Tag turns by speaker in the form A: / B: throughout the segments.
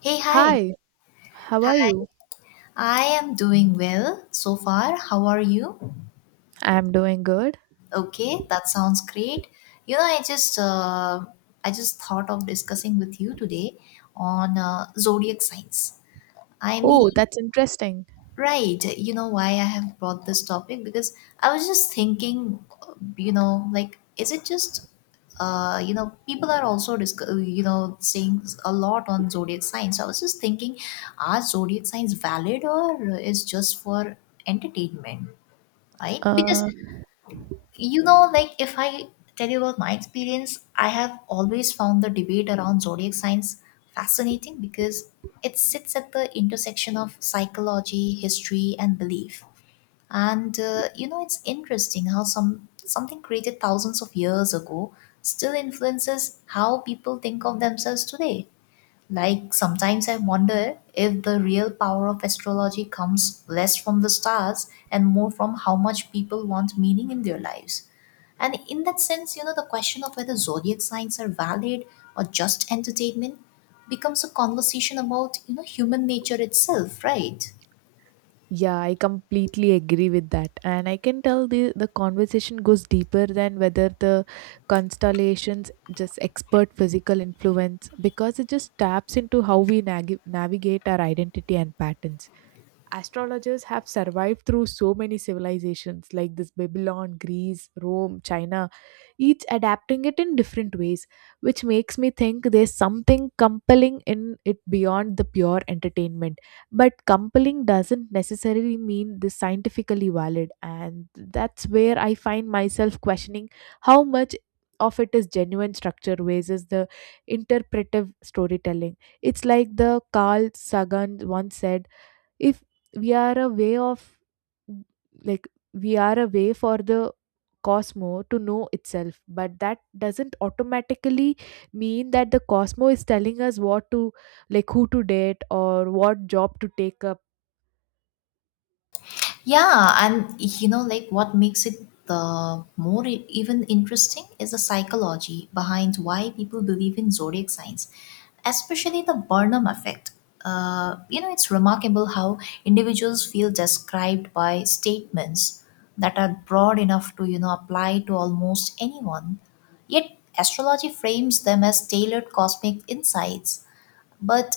A: Hey, hi.
B: Hi, how are
A: Hi.
B: you?
A: I am doing well so far. How are you?
B: I'm doing good.
A: Okay, that sounds great. I just I just thought of discussing with you today on zodiac signs. I mean.
B: Oh, that's interesting.
A: Right. You know why I have brought this topic? Because I was just thinking, like, is it just, people are also, saying a lot on zodiac signs. So I was just thinking, are zodiac signs valid or is just for entertainment, right? Because,
B: Uh,
A: like, if I tell you about my experience, I have always found the debate around zodiac signs fascinating because it sits at the intersection of psychology, history, and belief, and it's interesting how something created thousands of years ago still influences how people think of themselves today. Like sometimes I wonder if the real power of astrology comes less from the stars and more from how much people want meaning in their lives. And in that sense, the question of whether zodiac signs are valid or just entertainment becomes a conversation about, human nature itself, right?
B: yeah, I completely agree with that. And I can tell the conversation goes deeper than whether the constellations just expert physical influence because it just taps into how we navigate our identity and patterns. Astrologers have survived through so many civilizations like this Babylon, Greece, Rome, China, each adapting it in different ways, which makes me think there's something compelling in it beyond the pure entertainment. But compelling doesn't necessarily mean this scientifically valid, and that's where I find myself questioning how much of it is genuine structure versus the interpretive storytelling. It's like the Carl Sagan once said, if we are a way of like we are a way for the cosmo to know itself, but that doesn't automatically mean that the cosmo is telling us what to like who to date or what job to take up.
A: Yeah, and like what makes it the more even interesting is the psychology behind why people believe in zodiac signs, especially the Burnham effect. It's remarkable how individuals feel described by statements that are broad enough to, apply to almost anyone. Yet, astrology frames them as tailored cosmic insights, but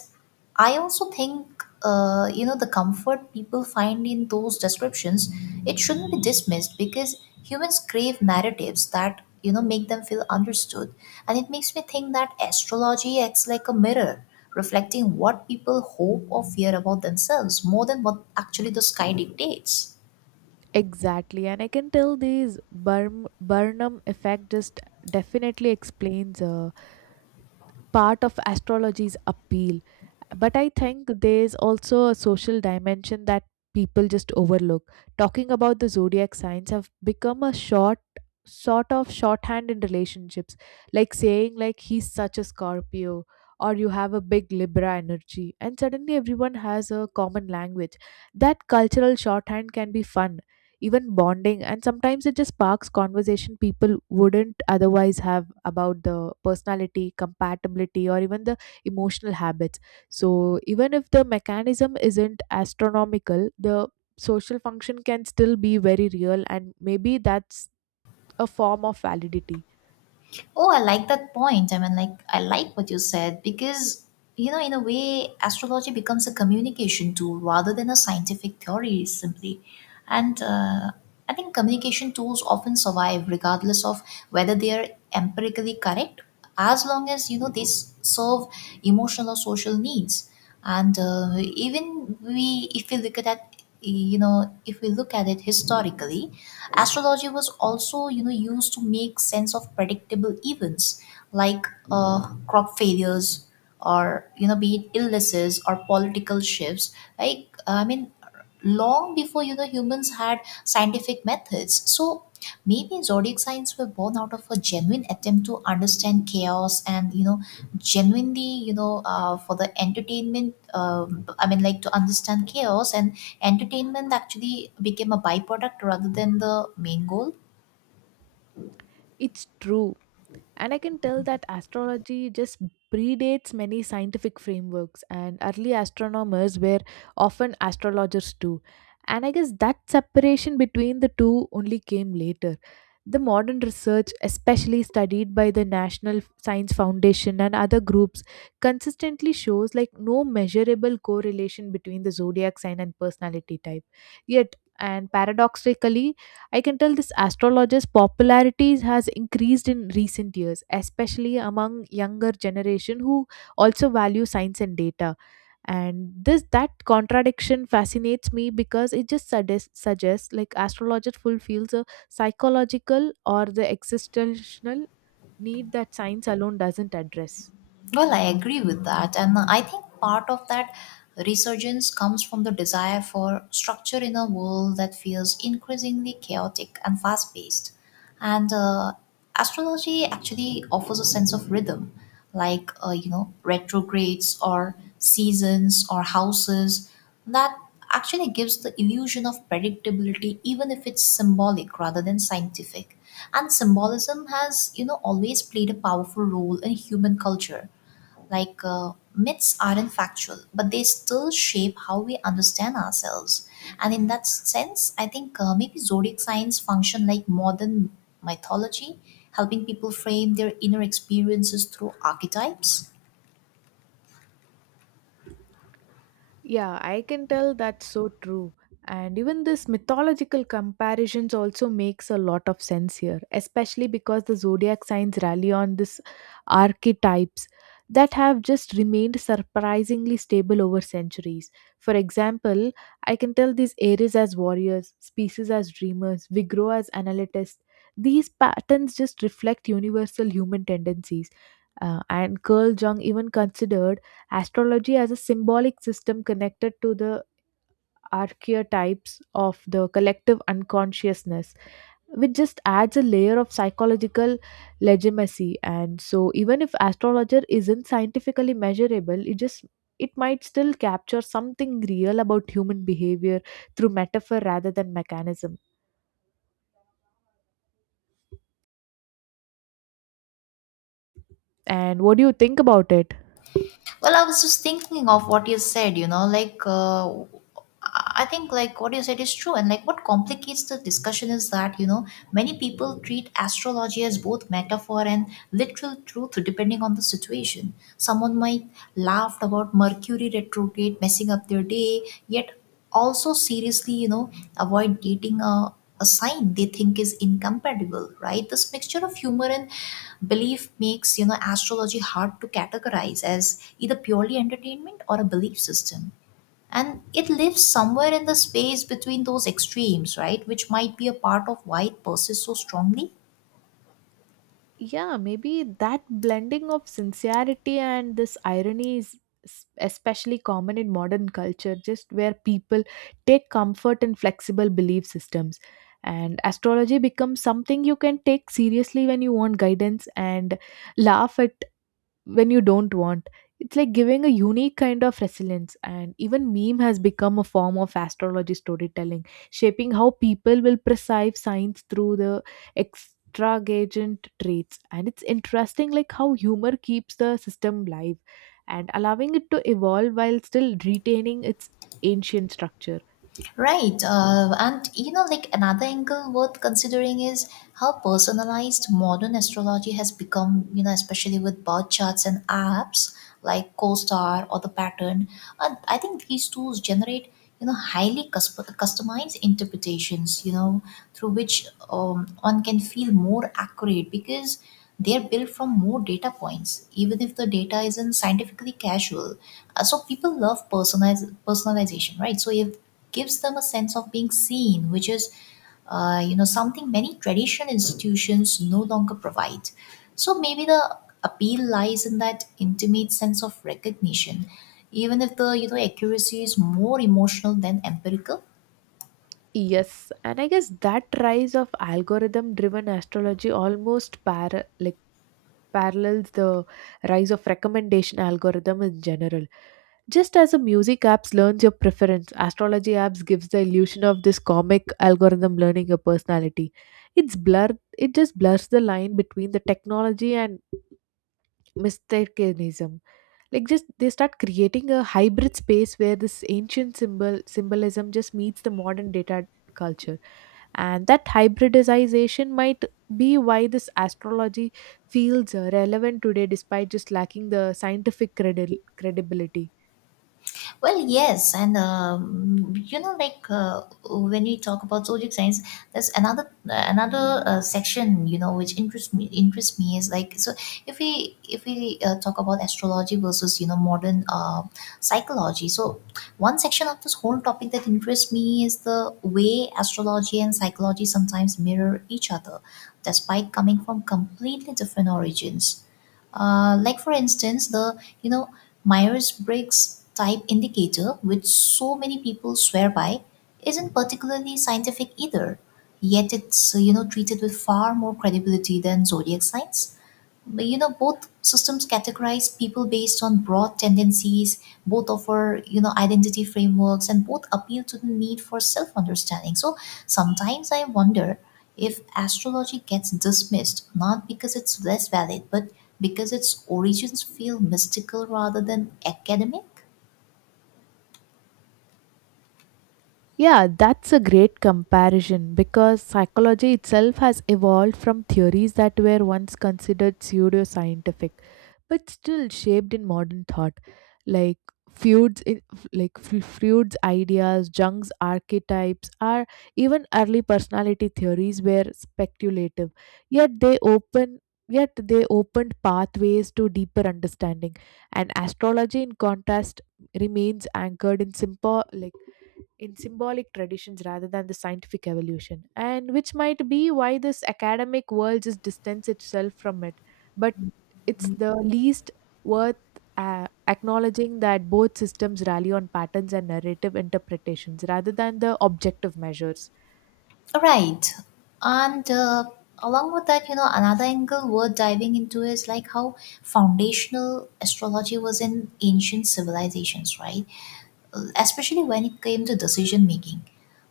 A: I also think the comfort people find in those descriptions, it shouldn't be dismissed because humans crave narratives that make them feel understood. And it makes me think that astrology acts like a mirror, reflecting what people hope or fear about themselves more than what actually the sky dictates.
B: Exactly, and I can tell this Burn- burnham effect just definitely explains part of astrology's appeal. But I think there's also a social dimension that people just overlook. Talking about the zodiac signs have become a shorthand in relationships, like saying like he's such a Scorpio or you have a big Libra energy, and suddenly everyone has a common language. That cultural shorthand can be fun, even bonding, and sometimes it just sparks conversation people wouldn't otherwise have about the personality compatibility or even the emotional habits. So even if the mechanism isn't astronomical, the social function can still be very real, and maybe that's a form of validity.
A: Oh, I like that point. I mean, like, I like what you said because, in a way, astrology becomes a communication tool rather than a scientific theory, simply. And I think communication tools often survive regardless of whether they are empirically correct, as long as they serve emotional or social needs. And even we if we look at that, if we look at it historically, astrology was also used to make sense of predictable events like crop failures, or be it illnesses or political shifts, like I mean, long before humans had scientific methods. So maybe zodiac signs were born out of a genuine attempt to understand chaos and genuinely, for the entertainment. um I mean, like, to understand chaos, and entertainment actually became a byproduct rather than the main goal.
B: It's true. And I can tell that astrology just predates many scientific frameworks, and early astronomers were often astrologers too. And I guess that separation between the two only came later. The modern research, especially studied by the National Science Foundation and other groups, consistently shows like no measurable correlation between the zodiac sign and personality type. Yet, and paradoxically, I can tell this astrologer's popularity has increased in recent years, especially among younger generation who also value science and data. And this that contradiction fascinates me because it just suggests like astrologer fulfills a psychological or the existential need that science alone doesn't address.
A: Well, I agree with that. And I think part of that resurgence comes from the desire for structure in a world that feels increasingly chaotic and fast paced. And astrology actually offers a sense of rhythm, like, retrogrades or seasons or houses that actually gives the illusion of predictability, even if it's symbolic rather than scientific. And symbolism has, always played a powerful role in human culture, like, myths aren't factual, but they still shape how we understand ourselves. And in that sense, I think maybe zodiac signs function like modern mythology, helping people frame their inner experiences through archetypes.
B: Yeah, I can tell that's so true. And even this mythological comparisons also makes a lot of sense here, especially because the zodiac signs rally on this archetypes that have just remained surprisingly stable over centuries. For example, I can tell these Aries as warriors, Species as dreamers, Vigro as analytists. These patterns just reflect universal human tendencies. And Carl Jung even considered astrology as a symbolic system connected to the archetypes of the collective unconsciousness, which just adds a layer of psychological legitimacy. And so, even if astrologer isn't scientifically measurable, it might still capture something real about human behavior through metaphor rather than mechanism. And what do you think about it?
A: Well, I was just thinking of what you said, like, I think like what you said is true. And like what complicates the discussion is that, many people treat astrology as both metaphor and literal truth depending on the situation. Someone might laugh about Mercury retrograde messing up their day, yet also seriously avoid dating a sign they think is incompatible, right? This mixture of humor and belief makes astrology hard to categorize as either purely entertainment or a belief system, and it lives somewhere in the space between those extremes, right, which might be a part of why it persists so strongly.
B: Yeah, maybe that blending of sincerity and this irony is especially common in modern culture, just where people take comfort in flexible belief systems, and astrology becomes something you can take seriously when you want guidance and laugh at when you don't want. It's like giving a unique kind of resilience, and even meme has become a form of astrology storytelling, shaping how people will perceive signs through the extravagant traits. And it's interesting, like how humor keeps the system live and allowing it to evolve while still retaining its ancient structure.
A: Right. And like another angle worth considering is how personalized modern astrology has become, especially with birth charts and apps like CoStar or The Pattern. And I think these tools generate, highly customized interpretations, through which one can feel more accurate because they're built from more data points, even if the data isn't scientifically casual. So people love personalization, right? So if gives them a sense of being seen, which is, something many traditional institutions no longer provide. So maybe the appeal lies in that intimate sense of recognition, even if the accuracy is more emotional than empirical.
B: Yes, and I guess that rise of algorithm driven astrology almost parallels the rise of recommendation algorithm in general. Just as a music apps learns your preference, astrology apps gives the illusion of this comic algorithm learning your personality. It just blurs the line between the technology and mistakenism. Like just they start creating a hybrid space where this ancient symbolism just meets the modern data culture, and that hybridization might be why this astrology feels relevant today despite just lacking the scientific credibility.
A: Well, yes, and like when we talk about zodiac signs, there's another another section which interests me is like. So if we talk about astrology versus modern psychology. So one section of this whole topic that interests me is the way astrology and psychology sometimes mirror each other, despite coming from completely different origins. Like for instance, the Myers-Briggs type indicator, which so many people swear by, isn't particularly scientific either. Yet it's treated with far more credibility than zodiac signs. But both systems categorize people based on broad tendencies, both offer, identity frameworks, and both appeal to the need for self understanding. So sometimes I wonder if astrology gets dismissed not because it's less valid, but because its origins feel mystical rather than academic.
B: Yeah, that's a great comparison because psychology itself has evolved from theories that were once considered pseudoscientific but still shaped in modern thought. Like Freud's, I- f- like F- Freud's ideas, Jung's archetypes, or even early personality theories were speculative, yet they open yet they opened pathways to deeper understanding. And astrology in contrast remains anchored in simple like in symbolic traditions rather than the scientific evolution, and which might be why this academic world just distanced itself from it. But it's the least worth acknowledging that both systems rally on patterns and narrative interpretations rather than the objective measures.
A: Right. And along with that, another angle worth diving into is like how foundational astrology was in ancient civilizations, right? Especially when it came to decision making.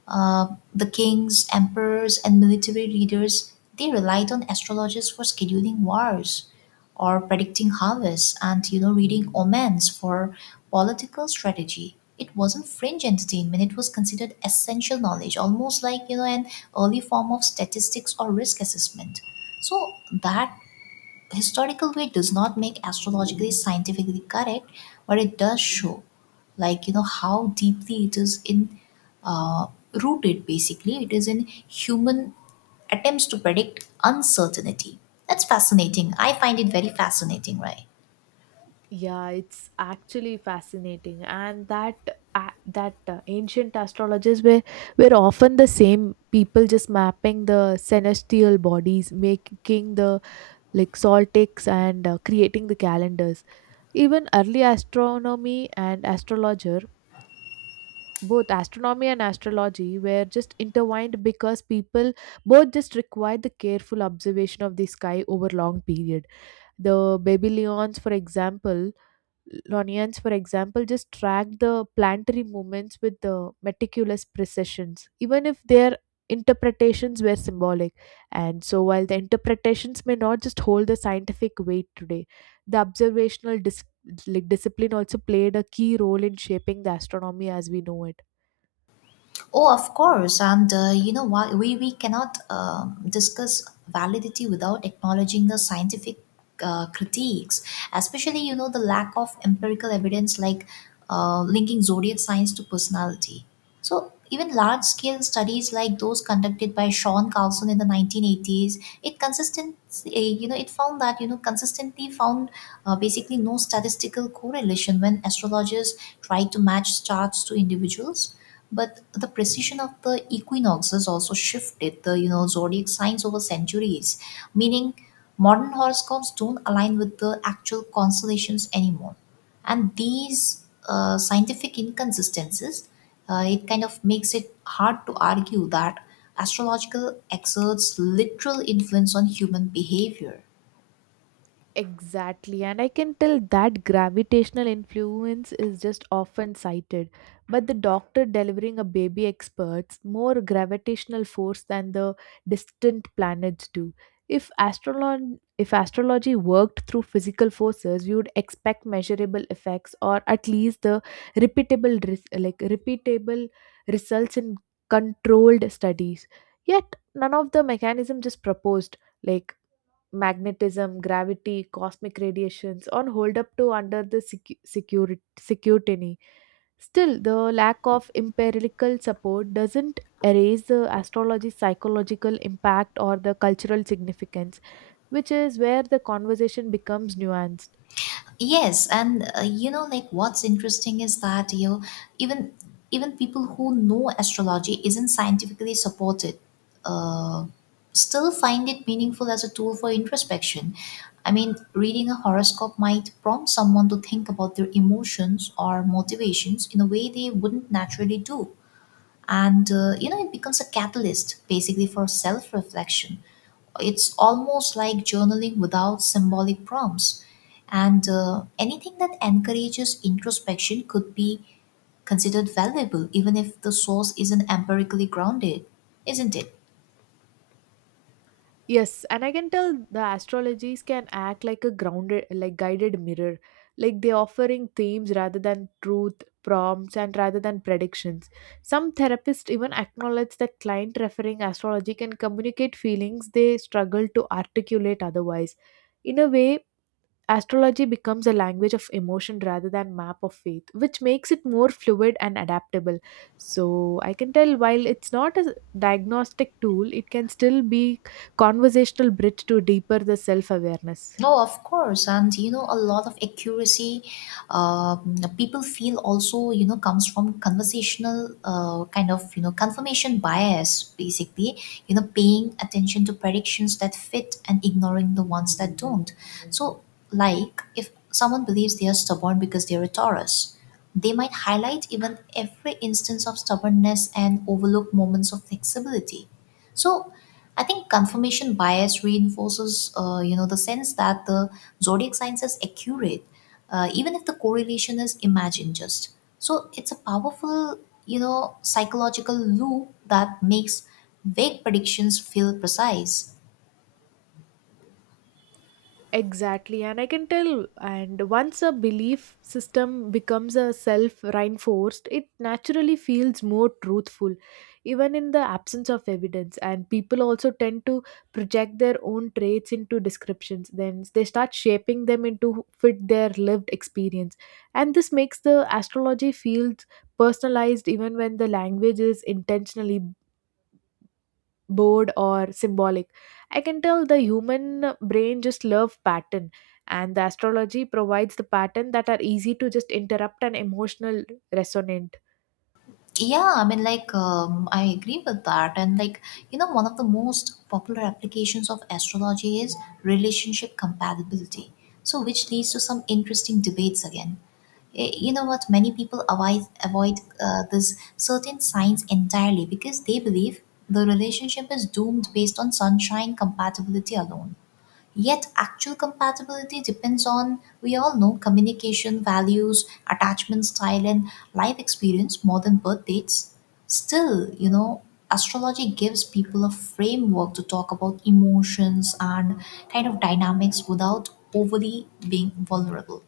A: The kings, emperors, and military leaders, they relied on astrologers for scheduling wars or predicting harvests and reading omens for political strategy. It wasn't fringe entertainment; it was considered essential knowledge, almost like an early form of statistics or risk assessment. So that historical way does not make astrologically scientifically correct, but it does show like how deeply it is in rooted, basically, it is in human attempts to predict uncertainty. That's fascinating. I find it very fascinating, right?
B: Yeah, it's actually fascinating, and that ancient astrologers were often the same people, just mapping the celestial bodies, making the like solstices and creating the calendars. Even early astronomy and astrologer, both astronomy and astrology were just intertwined because people both just required the careful observation of the sky over long period. The Babylonians, for example, just track the planetary movements with the meticulous precisions, even if their interpretations were symbolic. And so, while the interpretations may not just hold the scientific weight today, the observational discipline also played a key role in shaping the astronomy as we know it.
A: Oh, of course. And you know what? We cannot discuss validity without acknowledging the scientific critiques, especially, the lack of empirical evidence like linking zodiac signs to personality. So even large scale studies like those conducted by Sean Carlson in the 1980s, it consistent, eh, you know, it found that consistently found basically no statistical correlation when astrologers tried to match charts to individuals. But the precision of the equinoxes also shifted the zodiac signs over centuries, meaning modern horoscopes don't align with the actual constellations anymore. And these scientific inconsistencies, it kind of makes it hard to argue that astrological exerts literal influence on human behavior.
B: Exactly, and I can tell that gravitational influence is just often cited, but the doctor delivering a baby experts more gravitational force than the distant planets do. If astrology worked through physical forces, we would expect measurable effects or at least the repeatable results in controlled studies. Yet none of the mechanism just proposed, like magnetism, gravity, cosmic radiations, on hold up to under the security. Still, the lack of empirical support doesn't erase the astrology's psychological impact or the cultural significance, which is where the conversation becomes nuanced.
A: Yes, and like what's interesting is that even even people who know astrology isn't scientifically supported, uh, still find it meaningful as a tool for introspection. I mean, reading a horoscope might prompt someone to think about their emotions or motivations in a way they wouldn't naturally do. And it becomes a catalyst basically for self reflection. It's almost like journaling without symbolic prompts. And anything that encourages introspection could be considered valuable, even if the source isn't empirically grounded, isn't it?
B: Yes, and I can tell the astrologies can act like a grounded, like guided mirror. Like they offering themes rather than truth, prompts, and rather than predictions. Some therapists even acknowledge that client referring astrology can communicate feelings they struggle to articulate otherwise. In a way, astrology becomes a language of emotion rather than map of faith, which makes it more fluid and adaptable. So I can tell while it's not a diagnostic tool, it can still be conversational bridge to deeper the self awareness.
A: Oh, of course. And a lot of accuracy people feel also, comes from conversational kind of, confirmation bias, basically, paying attention to predictions that fit and ignoring the ones that don't. So, like, if someone believes they are stubborn because they're a Taurus, they might highlight even every instance of stubbornness and overlook moments of flexibility. So I think confirmation bias reinforces, the sense that the zodiac signs is accurate, even if the correlation is imagined just. So it's a powerful, psychological loop that makes vague predictions feel precise.
B: Exactly, and I can tell. And once a belief system becomes a self reinforced, it naturally feels more truthful, even in the absence of evidence. And people also tend to project their own traits into descriptions, then they start shaping them into fit their lived experience. And this makes the astrology feels personalized even when the language is intentionally bored or symbolic. I can tell the human brain just love pattern, and the astrology provides the pattern that are easy to just interrupt an emotional resonant.
A: Yeah, I mean, like, I agree with that. And, like, one of the most popular applications of astrology is relationship compatibility. So, which leads to some interesting debates again. You know what? Many people avoid this certain signs entirely because they believe the relationship is doomed based on sunshine compatibility alone. Yet actual compatibility depends on, we all know, communication, values, attachment style, and life experience more than birth dates. Still, astrology gives people a framework to talk about emotions and kind of dynamics without overly being vulnerable.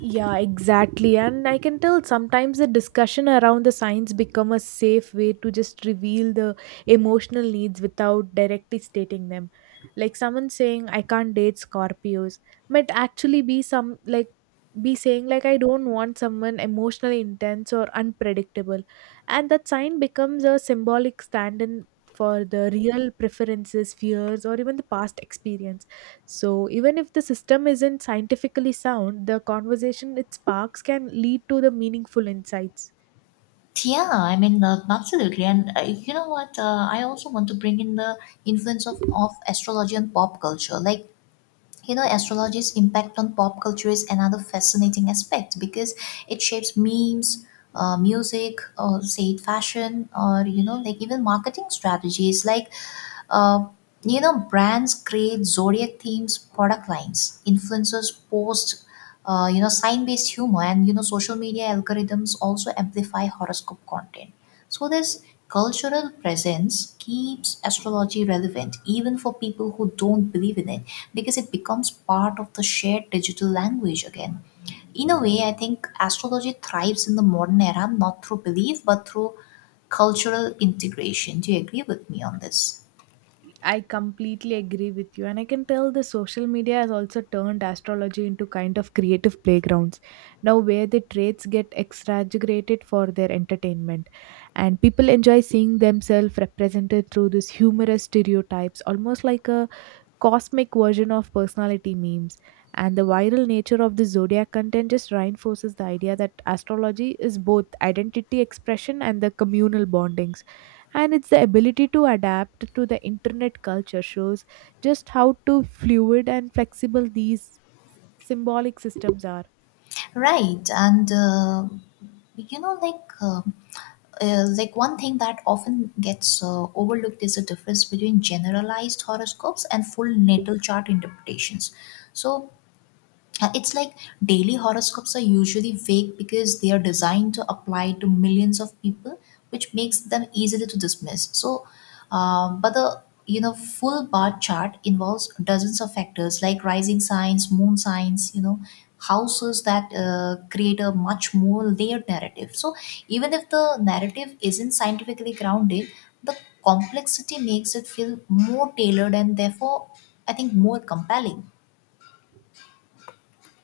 B: Yeah, exactly. And I can tell sometimes the discussion around the science become a safe way to just reveal the emotional needs without directly stating them. Like someone saying, I can't date Scorpios, might actually be saying like I don't want someone emotionally intense or unpredictable. And that sign becomes a symbolic stand in for the real preferences, fears, or even the past experience. So, even if the system isn't scientifically sound, the conversation it sparks can lead to the meaningful insights.
A: Yeah, I mean, absolutely. And you know what? I also want to bring in the influence of astrology and pop culture. Like, you know astrology's impact on pop culture is another fascinating aspect because it shapes memes, music, or say fashion, or you know, like even marketing strategies like uh, you know, brands create zodiac themes, product lines. Influencers post, you know, sign-based humor, and you know, social media algorithms also amplify horoscope content. So this cultural presence keeps astrology relevant even for people who don't believe in it, because it becomes part of the shared digital language again. In a way, I think astrology thrives in the modern era not through belief but through cultural integration. Do you agree with me on this?
B: I completely agree with you, and I can tell the social media has also turned astrology into kind of creative playgrounds now, where the traits get exaggerated for their entertainment, and people enjoy seeing themselves represented through these humorous stereotypes, almost like a cosmic version of personality memes. And the viral nature of the zodiac content just reinforces the idea that astrology is both identity expression and the communal bondings, and it's the ability to adapt to the internet culture shows just how to fluid and flexible these symbolic systems are.
A: Right, and you know, like uh, like one thing that often gets overlooked is the difference between generalized horoscopes and full natal chart interpretations. So it's like daily horoscopes are usually fake because they are designed to apply to millions of people, which makes them easily to dismiss. So, but the you know full bar chart involves dozens of factors like rising signs, moon signs, you know, houses that create a much more layered narrative. So even if the narrative isn't scientifically grounded, the complexity makes it feel more tailored and therefore, I think, more compelling.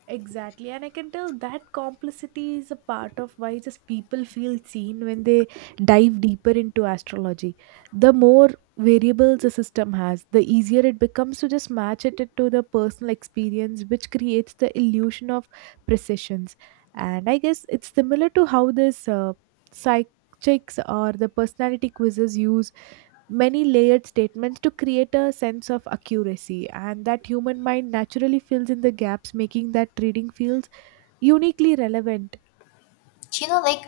B: Exactly, and I can tell that complicity is a part of why just people feel seen when they dive deeper into astrology. The more variables a system has, the easier it becomes to just match it to the personal experience, which creates the illusion of precisions. And I guess it's similar to how this psych checks or the personality quizzes use many layered statements to create a sense of accuracy, and that human mind naturally fills in the gaps, making that reading feels uniquely relevant.
A: You know, like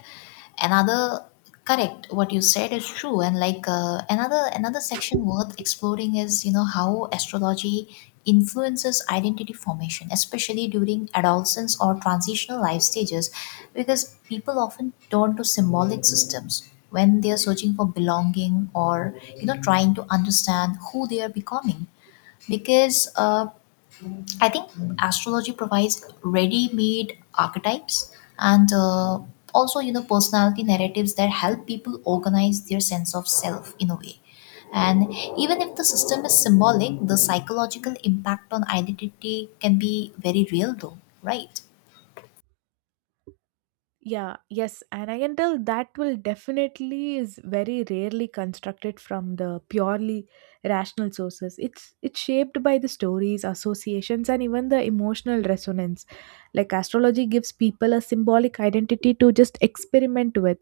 A: another correct what you said is true, and like another section worth exploring is you know how astrology influences identity formation, especially during adolescence or transitional life stages, because people often turn to symbolic systems when they are searching for belonging, or you know, trying to understand who they are becoming. Because I think astrology provides ready-made archetypes, and also you know personality narratives that help people organize their sense of self in a way. And even if the system is symbolic, the psychological impact on identity can be very real though, right?
B: Yeah, yes, and I can tell that will definitely is very rarely constructed from the purely rational sources. It's shaped by the stories, associations, and even the emotional resonance. Like astrology gives people a symbolic identity to just experiment with,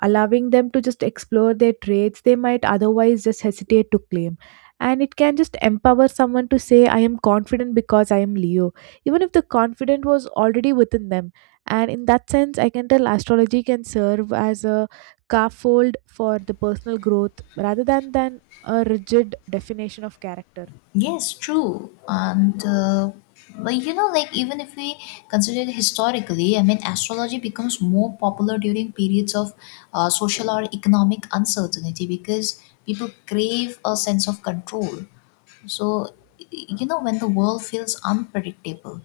B: allowing them to just explore their traits they might otherwise just hesitate to claim. And it can just empower someone to say, I am confident because I am Leo, even if the confident was already within them. And in that sense, I can tell astrology can serve as a scaffold for the personal growth rather than a rigid definition of character.
A: Yes, true. And, but you know, like even if we consider it historically, I mean, astrology becomes more popular during periods of social or economic uncertainty because people crave a sense of control. So, you know, when the world feels unpredictable,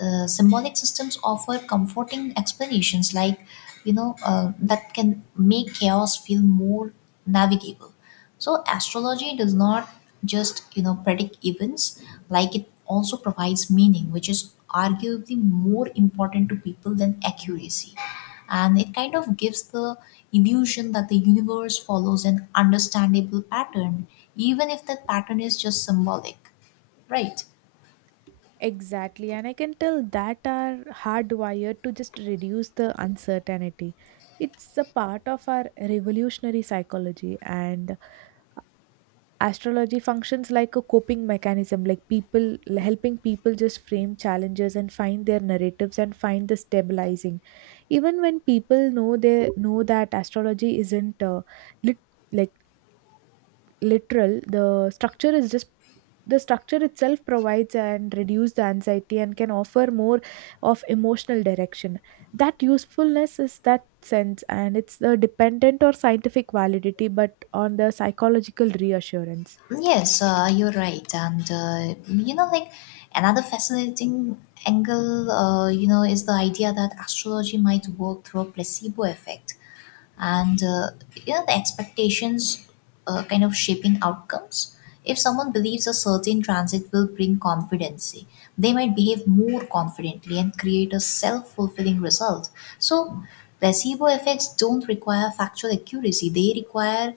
A: symbolic systems offer comforting explanations like you know that can make chaos feel more navigable. So astrology does not just you know predict events, like it also provides meaning, which is arguably more important to people than accuracy, and it kind of gives the illusion that the universe follows an understandable pattern, even if that pattern is just symbolic, right?
B: Exactly, and I can tell that are hardwired to just reduce the uncertainty. It's a part of our revolutionary psychology, and astrology functions like a coping mechanism, like people helping people just frame challenges and find their narratives and find the stabilizing, even when people know they know that astrology isn't lit, like literal. The structure is just the structure itself provides and reduce the anxiety and can offer more of emotional direction. That usefulness is that sense, and it's the dependent or scientific validity but on the psychological reassurance.
A: Yes, you're right. And, you know, like another fascinating angle, you know, is the idea that astrology might work through a placebo effect, and you know the expectations kind of shaping outcomes. If someone believes a certain transit will bring confidence, they might behave more confidently and create a self-fulfilling result. So placebo effects don't require factual accuracy, they require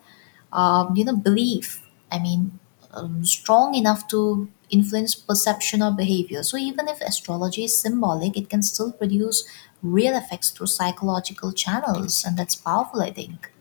A: you know belief. I mean, strong enough to influence perception or behavior. So even if astrology is symbolic, it can still produce real effects through psychological channels, and that's powerful, I think.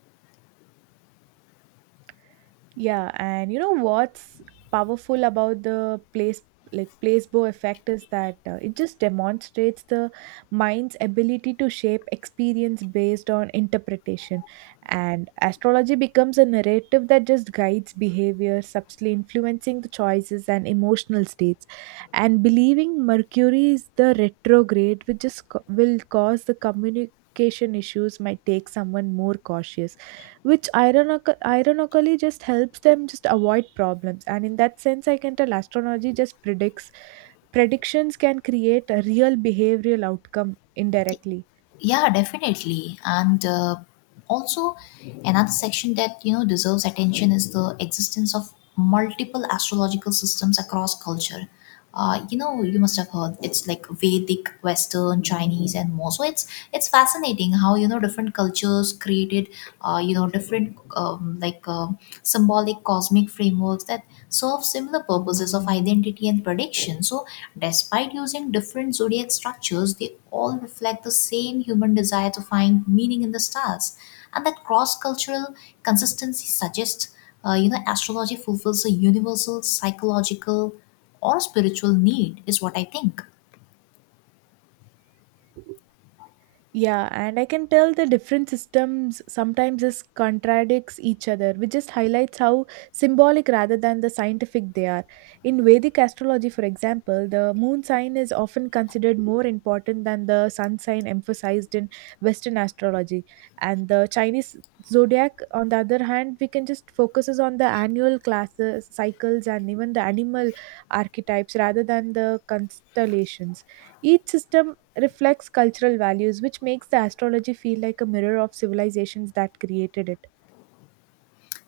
B: Yeah, and you know what's powerful about the placebo effect is that it just demonstrates the mind's ability to shape experience based on interpretation, and astrology becomes a narrative that just guides behavior, subtly influencing the choices and emotional states. And believing mercury is the retrograde, which just will cause the communication issues, might take someone more cautious, which ironically just helps them just avoid problems. And in that sense, I can tell astrology just predicts predictions can create a real behavioral outcome indirectly.
A: Yeah, definitely. And also, another section that you know deserves attention is the existence of multiple astrological systems across culture. You know, you must have heard it's like Vedic, Western, Chinese, and more. So it's fascinating how you know different cultures created, you know, different symbolic cosmic frameworks that serve similar purposes of identity and prediction. So despite using different zodiac structures, they all reflect the same human desire to find meaning in the stars. And that cross-cultural consistency suggests, you know, astrology fulfills a universal psychological or spiritual need, is what I think.
B: Yeah, and I can tell the different systems sometimes just contradicts each other, which just highlights how symbolic rather than the scientific they are. In Vedic astrology, for example, the moon sign is often considered more important than the sun sign emphasized in Western astrology. And the Chinese zodiac, on the other hand, we can just focuses on the annual classes, cycles, and even the animal archetypes rather than the constellations. Each system reflects cultural values, which makes the astrology feel like a mirror of civilizations that created it.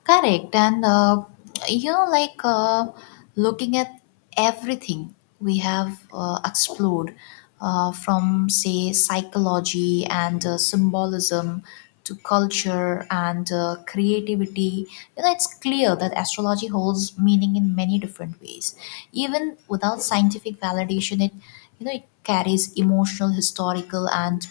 A: Correct. And, you know, like uh, looking at everything we have explored, from, say, psychology and symbolism to culture and creativity, you know, it's clear that astrology holds meaning in many different ways. Even without scientific validation, it, you know, it carries emotional, historical, and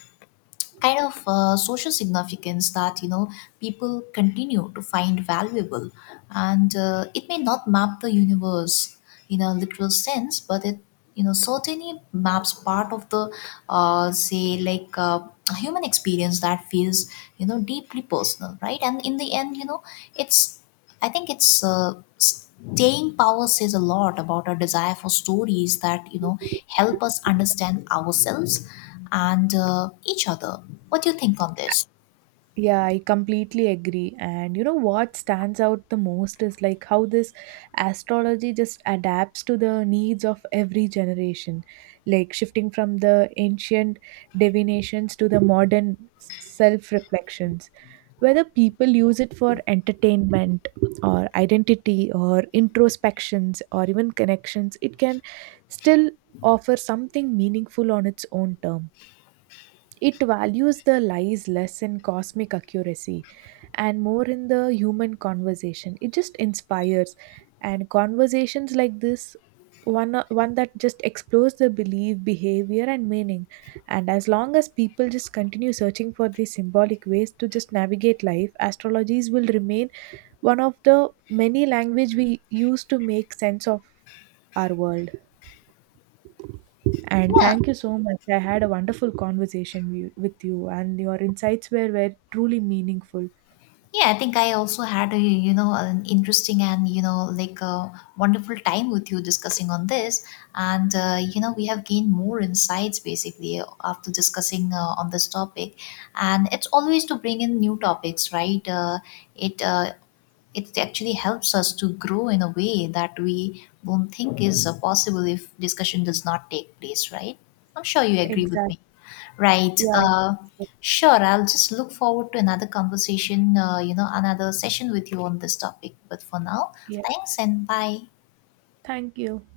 A: kind of social significance that you know people continue to find valuable. And it may not map the universe in a literal sense, but it you know certainly maps part of the say like a human experience that feels you know deeply personal, right? And in the end, you know, it's I think it's staying power says a lot about our desire for stories that you know help us understand ourselves and each other. What do you think on this?
B: Yeah, I completely agree. And you know what stands out the most is like how this astrology just adapts to the needs of every generation, like shifting from the ancient divinations to the modern self reflections. Whether people use it for entertainment or identity or introspections or even connections, it can still offer something meaningful on its own term. It values the lies less in cosmic accuracy and more in the human conversation it just inspires, and conversations like this one that just explores the belief behavior and meaning. And as long as people just continue searching for these symbolic ways to just navigate life, astrologies will remain one of the many language we use to make sense of our world. And
A: Yeah,
B: thank you so much, I had a wonderful conversation with you, and your insights were truly meaningful.
A: Yeah, I think I also had a you know an interesting and you know like a wonderful time with you discussing on this, and you know we have gained more insights basically after discussing on this topic, and it's always to bring in new topics, right? It uh, it actually helps us to grow in a way that we won't think is possible if discussion does not take place, right? I'm sure you agree with
B: Exactly.
A: me. Right.
B: Yeah. I-
A: Sure. I'll just look forward to another conversation, you know, another session with you on this topic. But for now,
B: yeah.
A: thanks and bye.
B: Thank you.